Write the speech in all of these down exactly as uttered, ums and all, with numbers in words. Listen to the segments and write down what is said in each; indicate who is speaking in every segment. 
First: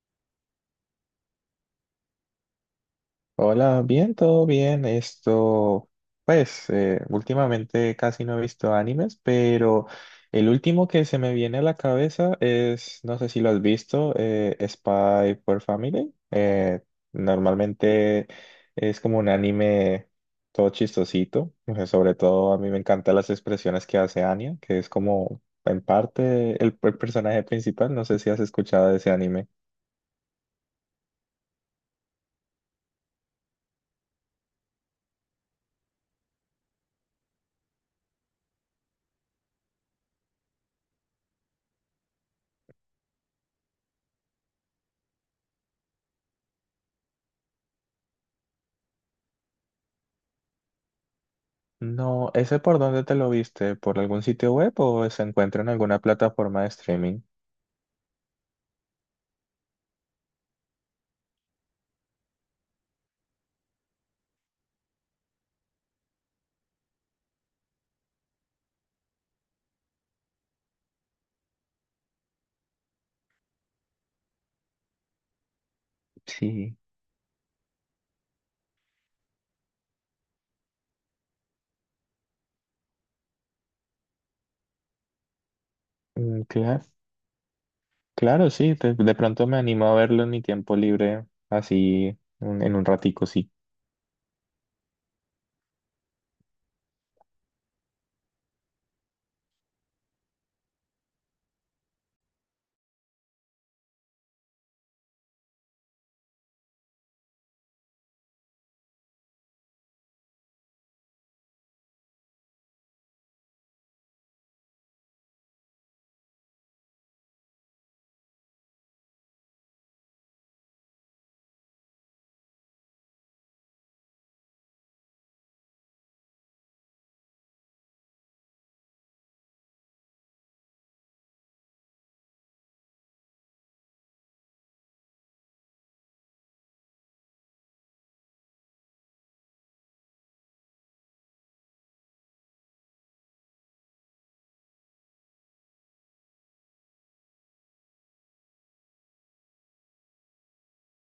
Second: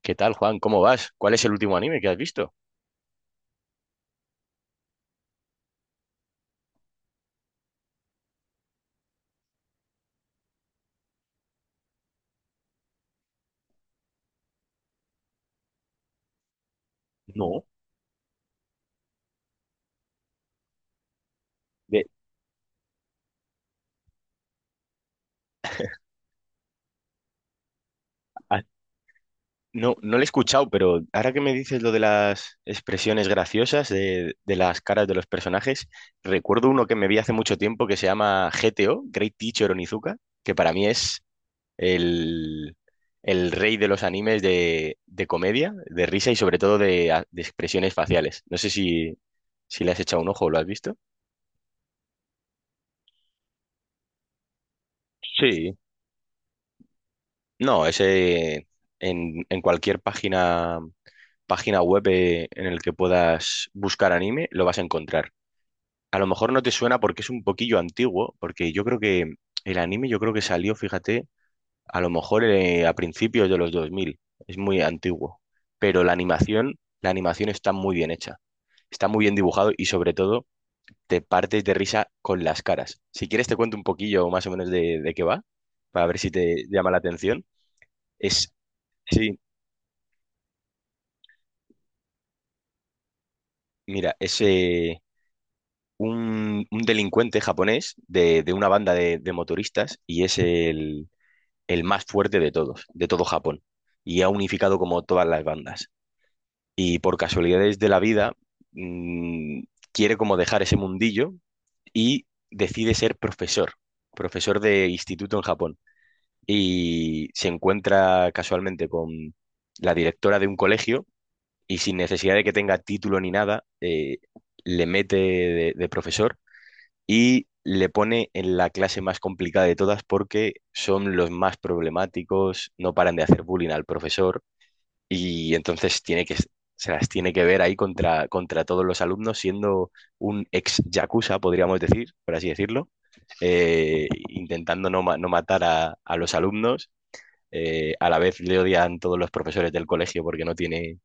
Speaker 1: ¿Qué tal, Juan? ¿Cómo vas? ¿Cuál es el último anime que has visto?
Speaker 2: Hola, bien, todo bien. Esto, pues, eh, últimamente casi no he visto animes, pero el último que se me viene a la cabeza es, no sé si lo has visto, eh, Spy por Family. Eh,
Speaker 1: No,
Speaker 2: normalmente es como un anime todo chistosito. eh,
Speaker 1: De-
Speaker 2: Sobre todo a mí me encantan las expresiones que hace Anya, que es como en parte el el personaje principal. No sé si has
Speaker 1: ah,
Speaker 2: escuchado de ese anime.
Speaker 1: no, no lo he escuchado, pero ahora que me dices lo de las expresiones graciosas de, de las caras de los personajes, recuerdo uno que me vi hace mucho tiempo que se llama G T O, Great Teacher Onizuka, que para mí es el, el rey de los animes de, de comedia, de risa y sobre todo de, a- de expresiones faciales. No sé si, si le has echado un ojo o lo has visto.
Speaker 2: No, ¿ese por dónde te lo viste? ¿Por algún sitio web o se encuentra en
Speaker 1: Sí,
Speaker 2: alguna plataforma de streaming?
Speaker 1: no, ese en, en cualquier página. Página web eh, en el que puedas buscar anime, lo vas a encontrar. A lo mejor no te suena porque es un poquillo antiguo, porque yo creo que el anime yo creo que salió, fíjate, a lo mejor eh, a principios de los dos mil, es muy antiguo, pero la
Speaker 2: Sí.
Speaker 1: animación, la animación está muy bien hecha, está muy bien dibujado y sobre todo te partes de risa con las caras. Si quieres te cuento un poquillo más o menos de, de qué va, para ver si te
Speaker 2: Claro,
Speaker 1: llama la atención.
Speaker 2: claro,
Speaker 1: Es,
Speaker 2: sí, de, de
Speaker 1: sí,
Speaker 2: pronto me animo a verlo en mi tiempo libre, así un- en un ratico, sí.
Speaker 1: mira, ese un, un delincuente japonés de, de una banda de, de motoristas y es el, el más fuerte de todos, de todo Japón. Y ha unificado como todas las bandas. Y por casualidades de la vida, mm, quiere como dejar ese mundillo y decide ser profesor, profesor de instituto en Japón. Y se encuentra casualmente con la directora de un colegio y sin necesidad de que tenga título ni nada, eh, le mete de de profesor y le pone en la clase más complicada de todas porque son los más problemáticos, no paran de hacer bullying al profesor y entonces tiene que, se las tiene que ver ahí contra, contra todos los alumnos, siendo un ex yakuza, podríamos decir, por así decirlo, eh, intentando no, ma- no matar a, a los alumnos. eh, a la vez le odian todos los profesores del colegio porque no tiene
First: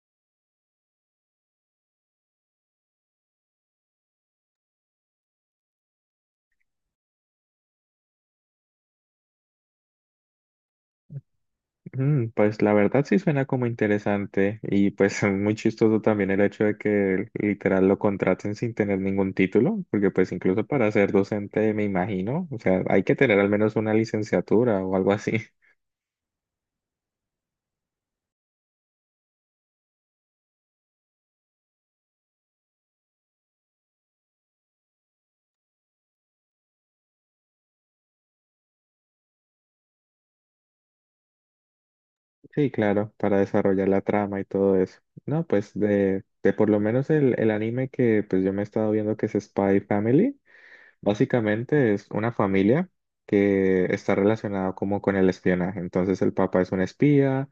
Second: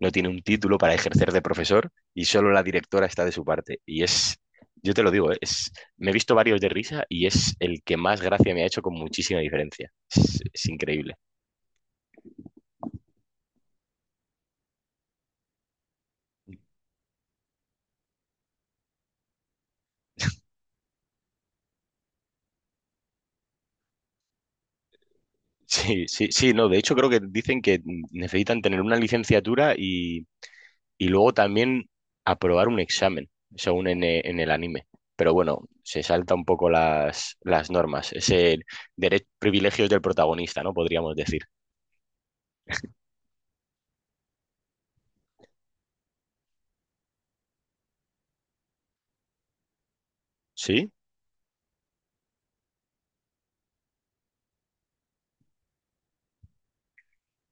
Speaker 1: no tiene un título para ejercer de profesor y solo la directora está de su parte. Y es, yo te lo digo, ¿eh? Es, me he visto varios de risa y es el que más gracia me ha hecho con muchísima diferencia. Es, es increíble.
Speaker 2: Mm, pues la verdad sí suena como interesante y pues muy chistoso también el hecho de que literal lo contraten sin tener ningún título, porque pues incluso para ser docente me imagino, o sea, hay que tener al menos una licenciatura o algo así.
Speaker 1: Sí, sí, sí, no, de hecho creo que dicen que necesitan tener una licenciatura y, y luego también aprobar un examen, según en, e- en el anime. Pero bueno, se salta un poco las, las normas, ese dere- privilegios del protagonista, ¿no? Podríamos decir.
Speaker 2: Sí, claro, para desarrollar la trama y todo eso. No, pues de, de por lo menos el, el anime que pues yo me he estado viendo que es Spy Family,
Speaker 1: Sí,
Speaker 2: básicamente es una familia que está relacionada como con el espionaje. Entonces el papá es un espía,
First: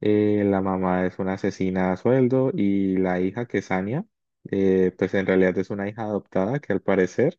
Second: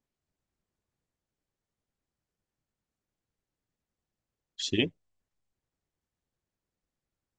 Speaker 2: eh, la mamá es una asesina a sueldo y la hija que es Anya,
Speaker 1: sí.
Speaker 2: eh, pues en realidad es una hija adoptada que al parecer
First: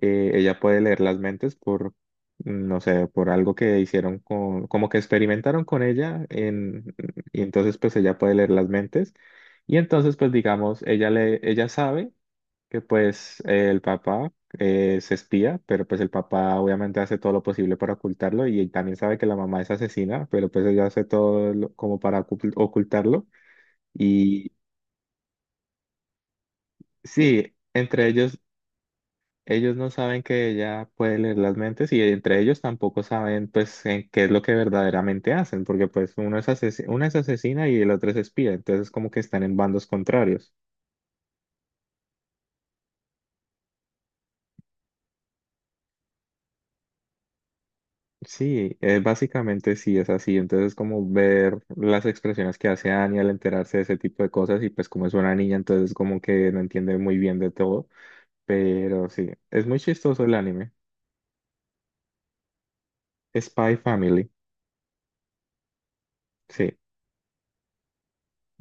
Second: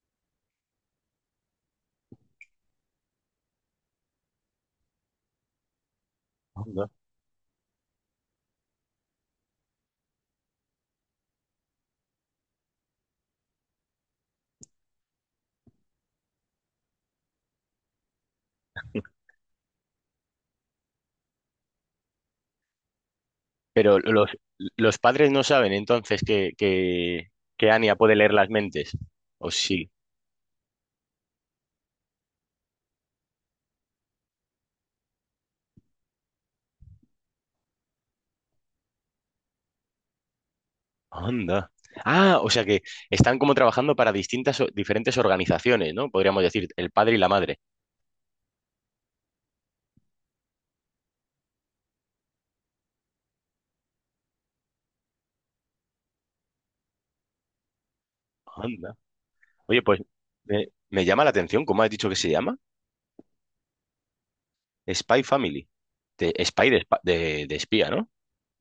Speaker 2: eh, ella puede leer las mentes por, mm, no sé, por algo que hicieron con, como que experimentaron con ella en, y entonces pues ella puede leer las mentes y entonces pues digamos, ella le, ella sabe que pues eh, el papá eh, es espía, pero pues el papá obviamente hace todo lo posible para ocultarlo y él también sabe que la mamá es asesina, pero pues ella hace todo lo- como para ocult- ocultarlo
Speaker 1: Pero los,
Speaker 2: y
Speaker 1: los padres no saben entonces que, que,
Speaker 2: sí,
Speaker 1: que Anya
Speaker 2: entre
Speaker 1: puede leer
Speaker 2: ellos.
Speaker 1: las mentes. ¿O
Speaker 2: Ellos
Speaker 1: sí?
Speaker 2: no saben que ella puede leer las mentes y entre ellos tampoco saben pues en qué es lo que verdaderamente hacen, porque pues uno es asesino, una es asesina y el otro es espía, entonces como que están en bandos contrarios.
Speaker 1: Anda. Ah, o sea que están como trabajando para distintas, o- diferentes organizaciones, ¿no? Podríamos decir, el padre y la madre.
Speaker 2: Sí, eh, básicamente sí es así, entonces como ver las expresiones que hace Annie al enterarse de ese tipo de cosas y pues como es una niña, entonces como que no entiende muy bien de todo,
Speaker 1: Anda.
Speaker 2: pero sí, es muy
Speaker 1: Oye, pues
Speaker 2: chistoso el
Speaker 1: me,
Speaker 2: anime.
Speaker 1: me llama la atención, ¿cómo has dicho que se llama?
Speaker 2: Spy Family,
Speaker 1: Spy Family. De, spy
Speaker 2: sí,
Speaker 1: de, espa- de, de espía, ¿no?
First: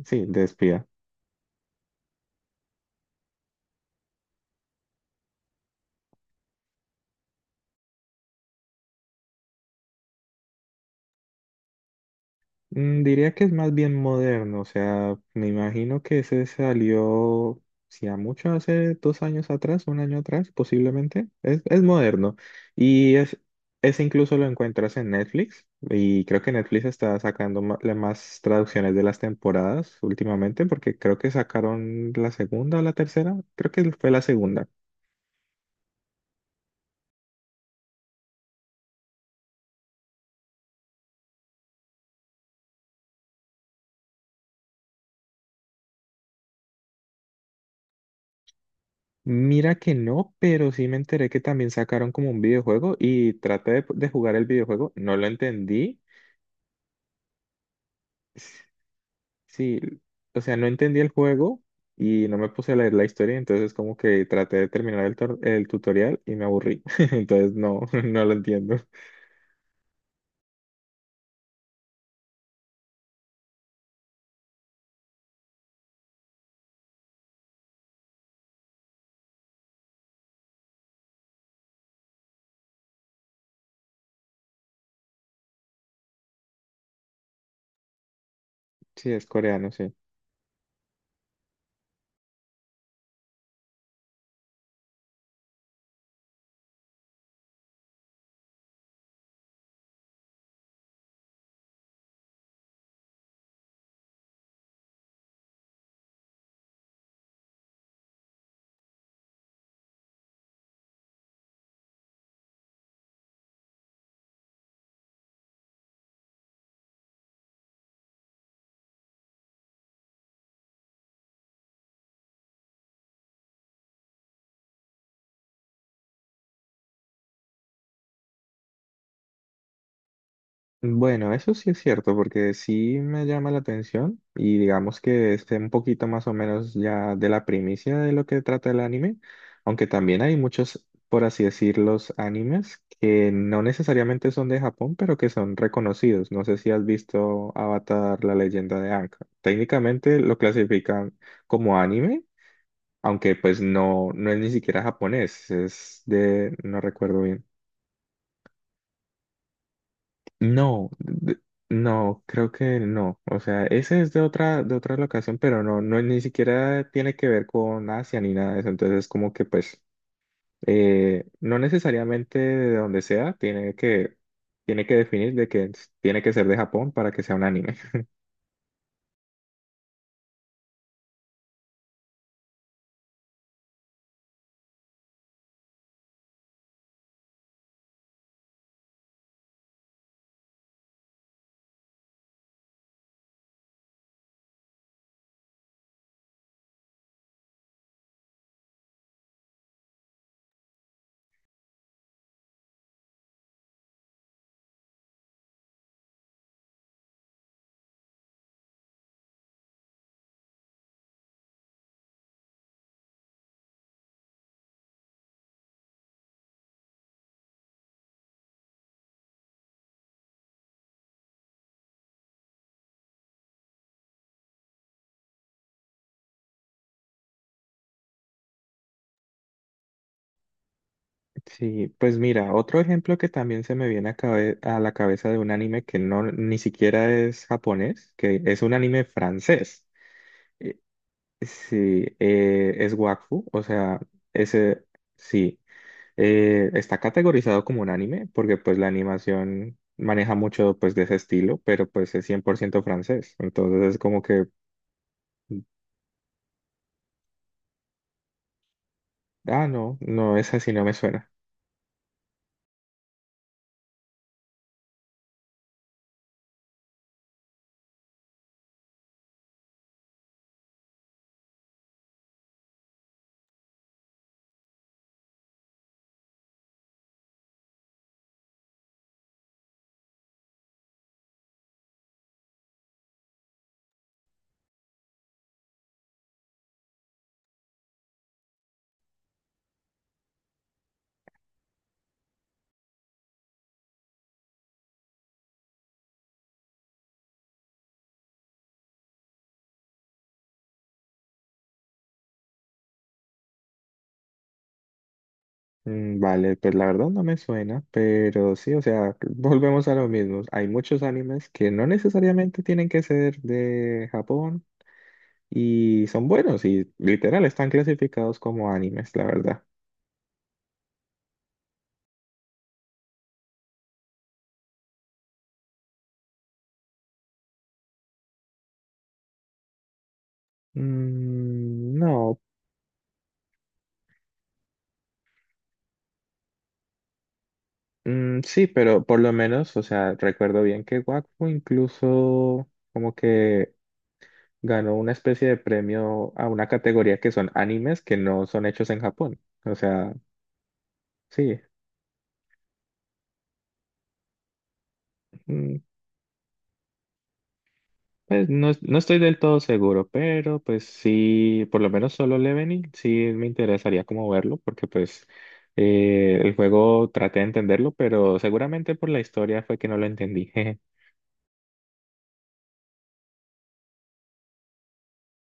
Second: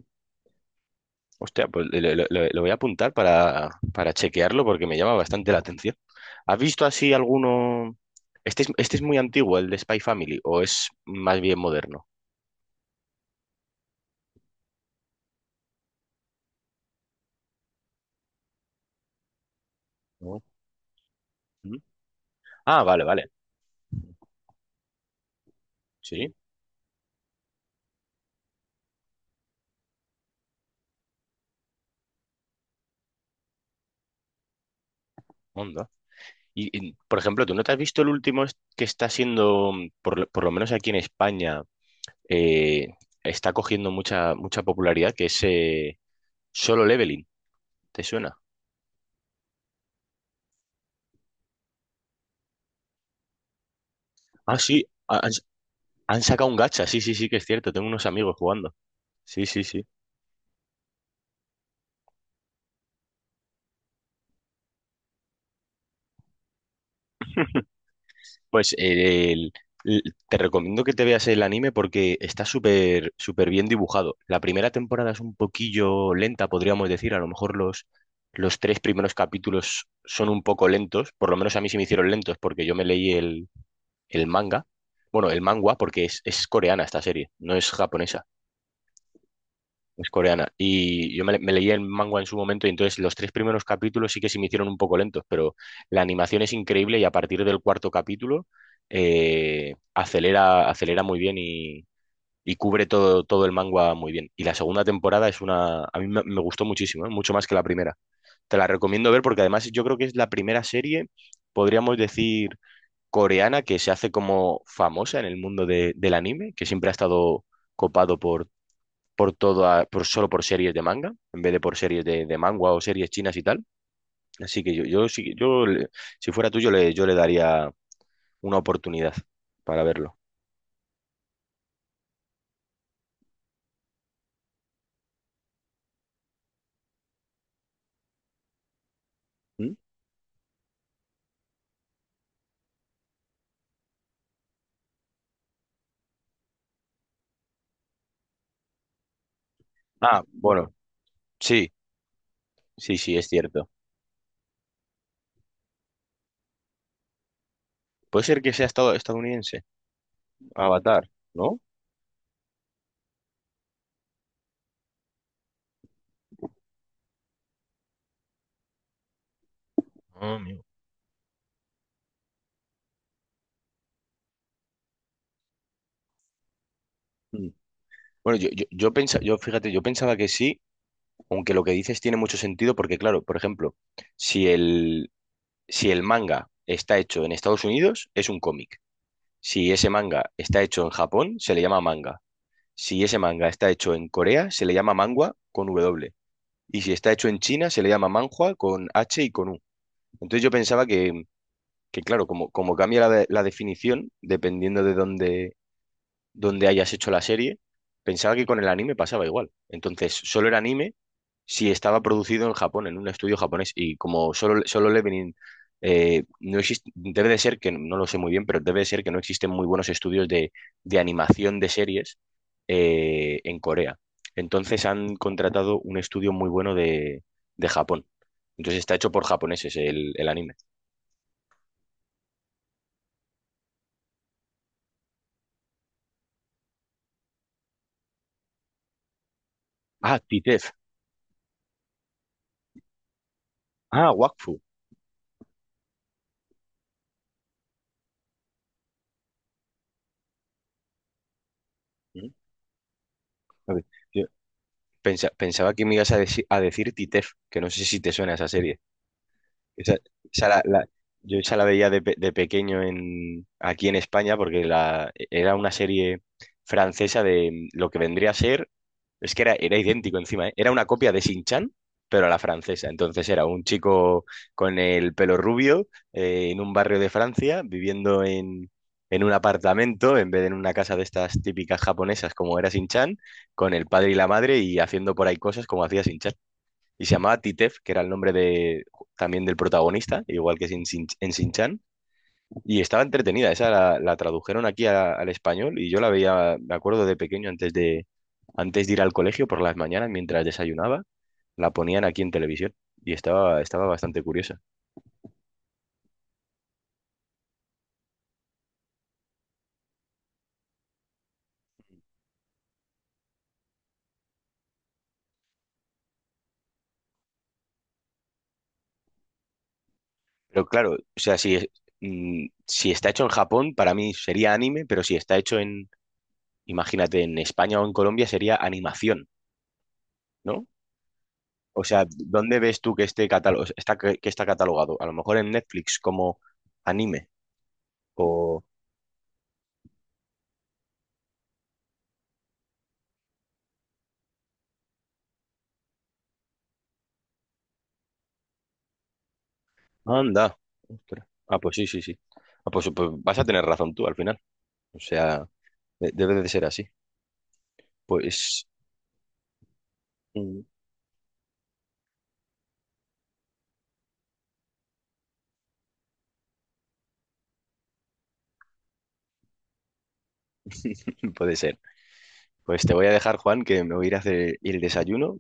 Speaker 2: sí, de espía.
Speaker 1: Hostia, pues le- le- le- lo voy a apuntar para, para chequearlo porque me llama bastante la atención. ¿Has visto así alguno? Este es, este es muy antiguo, el de Spy Family, o es más bien moderno,
Speaker 2: Mm, diría que es más bien moderno, o sea, me imagino que ese salió, si a mucho, hace dos años atrás, un año
Speaker 1: ¿no?
Speaker 2: atrás, posiblemente. Es,
Speaker 1: ¿Mm?
Speaker 2: es moderno.
Speaker 1: Ah, vale,
Speaker 2: Y
Speaker 1: vale.
Speaker 2: es, ese incluso lo encuentras en Netflix. Y
Speaker 1: Sí,
Speaker 2: creo que Netflix está sacando ma- la- más traducciones de las temporadas últimamente, porque creo que sacaron la segunda o la tercera. Creo que fue la segunda.
Speaker 1: onda. Y, y, por ejemplo, ¿tú no te has visto el último est- que está siendo, mm, por, lo por lo menos aquí en España, eh, está cogiendo mucha, mucha popularidad, que es eh, Solo Leveling? ¿Te suena?
Speaker 2: Mira que no, pero sí me enteré que también sacaron como un videojuego y traté de de jugar el
Speaker 1: Ah, sí,
Speaker 2: videojuego. No lo
Speaker 1: han,
Speaker 2: entendí.
Speaker 1: han sacado un gacha, sí, sí, sí, que es cierto, tengo unos amigos jugando. Sí, sí,
Speaker 2: Sí,
Speaker 1: sí.
Speaker 2: o sea, no entendí el juego y no me puse a leer la historia, entonces como que traté de terminar el, tor- el tutorial y me aburrí, entonces no, no lo
Speaker 1: Pues
Speaker 2: entiendo.
Speaker 1: eh, el- l- te recomiendo que te veas el anime porque está súper súper bien dibujado. La primera temporada es un poquillo lenta, podríamos decir. A lo mejor los, los tres primeros capítulos son un poco lentos. Por lo menos a mí se me hicieron lentos porque yo me leí el, el manga. Bueno, el manga porque es, es coreana esta serie, no es japonesa.
Speaker 2: Sí, es coreano, sí.
Speaker 1: Es coreana. Y yo me, me leí el manga en su momento y entonces los tres primeros capítulos sí que se me hicieron un poco lentos, pero la animación es increíble y a partir del cuarto capítulo eh, acelera, acelera muy bien y, y cubre todo, todo el manga muy bien. Y la segunda temporada es una... A mí me, me gustó muchísimo, ¿eh? Mucho más que la primera. Te la recomiendo ver porque además yo creo que es la primera serie, podríamos decir, coreana que se hace como famosa en el mundo de- del anime, que siempre ha estado copado por por todo a- por, solo por series de manga, en vez de por series de, de manga o series chinas y tal. Así que yo, yo, sí- yo le- si fuera tú, yo le, yo le daría una oportunidad para verlo.
Speaker 2: Bueno, eso sí es cierto, porque sí me llama la atención y digamos que esté un poquito más o menos ya de la primicia de lo que trata el anime,
Speaker 1: ¿Mm?
Speaker 2: aunque también hay muchos, por así decirlo, animes que no necesariamente son de Japón, pero que son reconocidos. No sé si has visto Avatar, la leyenda de Aang. Técnicamente
Speaker 1: Ah,
Speaker 2: lo
Speaker 1: bueno,
Speaker 2: clasifican
Speaker 1: sí,
Speaker 2: como anime,
Speaker 1: sí, sí, es
Speaker 2: aunque pues
Speaker 1: cierto.
Speaker 2: no, no es ni siquiera japonés, es de, no recuerdo bien.
Speaker 1: Puede ser que sea estado- estadounidense,
Speaker 2: No,
Speaker 1: Avatar,
Speaker 2: d-
Speaker 1: ¿no?
Speaker 2: no, creo que no. O sea, ese es de otra, de otra locación, pero no, no, ni siquiera tiene que ver con Asia ni nada de eso. Entonces es como que pues
Speaker 1: Ah, amigo.
Speaker 2: eh, no necesariamente de donde sea, tiene que, tiene que definir de que s- tiene que ser de Japón para que sea un
Speaker 1: Mm.
Speaker 2: anime.
Speaker 1: Bueno, yo, yo, yo pensaba, yo fíjate, yo pensaba que sí, aunque lo que dices tiene mucho sentido, porque claro, por ejemplo, si el, si el manga está hecho en Estados Unidos, es un cómic. Si ese manga está hecho en Japón, se le llama manga. Si ese manga está hecho en Corea, se le llama mangua con W. Y si está hecho en China, se le llama manhua con H y con U. Entonces yo pensaba que, que claro, como, como cambia la, de- la definición, dependiendo de dónde, dónde hayas hecho la serie, pensaba que con el anime pasaba igual. Entonces, solo era anime. Sí, estaba producido en Japón, en un estudio japonés, y como solo, solo Leveling eh, no existe, debe de ser que, no lo sé muy bien, pero debe de ser que no existen muy buenos estudios de, de animación de series eh, en Corea. Entonces han contratado un estudio muy bueno de, de Japón. Entonces está hecho por japoneses el, el anime.
Speaker 2: Sí, pues mira, otro ejemplo que también se me viene a, cabe- a la cabeza de un anime que no ni siquiera es japonés, que es un anime francés.
Speaker 1: Ah, Titef.
Speaker 2: Sí, eh, es Wakfu, o sea,
Speaker 1: Ah, Wakfu.
Speaker 2: ese sí, eh, está categorizado como un anime porque pues la animación maneja mucho pues de ese estilo, pero pues es
Speaker 1: Mm,
Speaker 2: cien por ciento francés,
Speaker 1: ok.
Speaker 2: entonces es como
Speaker 1: Yo
Speaker 2: que,
Speaker 1: pensa- pensaba que me ibas a, deci- a decir Titef, que no sé si te suena esa serie.
Speaker 2: ah,
Speaker 1: Esa-
Speaker 2: no, no,
Speaker 1: esa
Speaker 2: es
Speaker 1: la-
Speaker 2: así, no
Speaker 1: la-
Speaker 2: me suena.
Speaker 1: yo esa la veía de, pe- de pequeño en, aquí en España porque la, era una serie francesa de mm, lo que vendría a ser, es que era, era idéntico encima, ¿eh? Era una copia de Sin Chan, pero a la francesa. Entonces era un chico con el pelo rubio eh, en un barrio de Francia, viviendo en, en un apartamento en vez de en una casa de estas típicas japonesas como era Sin Chan, con el padre y la madre y haciendo por ahí cosas como hacía Sin y se llamaba Titef, que era el nombre de, también del protagonista, igual que en Shin- en Shin-Chan. Y estaba entretenida, esa la, la tradujeron aquí a- al español y yo la veía, me acuerdo de pequeño, antes de, antes de ir al colegio por las mañanas, mientras desayunaba, la ponían aquí en televisión y estaba, estaba bastante curiosa.
Speaker 2: Mm, vale, pues la verdad no me suena, pero sí, o sea, volvemos a lo mismo. Hay muchos animes que no necesariamente tienen que ser de Japón y son buenos y literal están clasificados como animes, la verdad.
Speaker 1: Pero claro, o sea, si, es- mm, si está hecho en Japón, para mí sería anime, pero si está hecho en, imagínate, en España o en Colombia, sería animación, ¿no? O
Speaker 2: Mm,
Speaker 1: sea,
Speaker 2: no,
Speaker 1: ¿dónde ves tú que esté catálogo, está, que que está catalogado? A lo mejor en Netflix como anime
Speaker 2: mm,
Speaker 1: o...
Speaker 2: sí, pero por lo menos, o sea, recuerdo bien que Wakfu incluso como que ganó una especie de premio a una categoría que son animes que no son hechos en Japón. O sea,
Speaker 1: Anda. Ostras. Ah,
Speaker 2: sí,
Speaker 1: pues sí, sí, sí. Ah, pues, pues vas a tener razón tú al final. O sea,
Speaker 2: mm,
Speaker 1: de- debe de ser así.
Speaker 2: pues
Speaker 1: Pues
Speaker 2: no, es- no estoy del todo seguro, pero
Speaker 1: mm,
Speaker 2: pues sí, por lo menos solo Leveling sí me interesaría como verlo, porque pues eh, el juego traté de entenderlo, pero seguramente por la historia fue que no lo entendí.
Speaker 1: puede ser. Pues te voy a dejar, Juan, que me voy a ir a hacer el desayuno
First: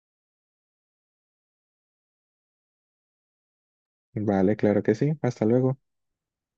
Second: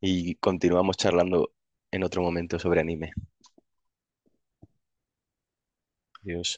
Speaker 1: y continuamos charlando en otro momento sobre anime.
Speaker 2: Vale, claro que sí, hasta luego.
Speaker 1: Adiós.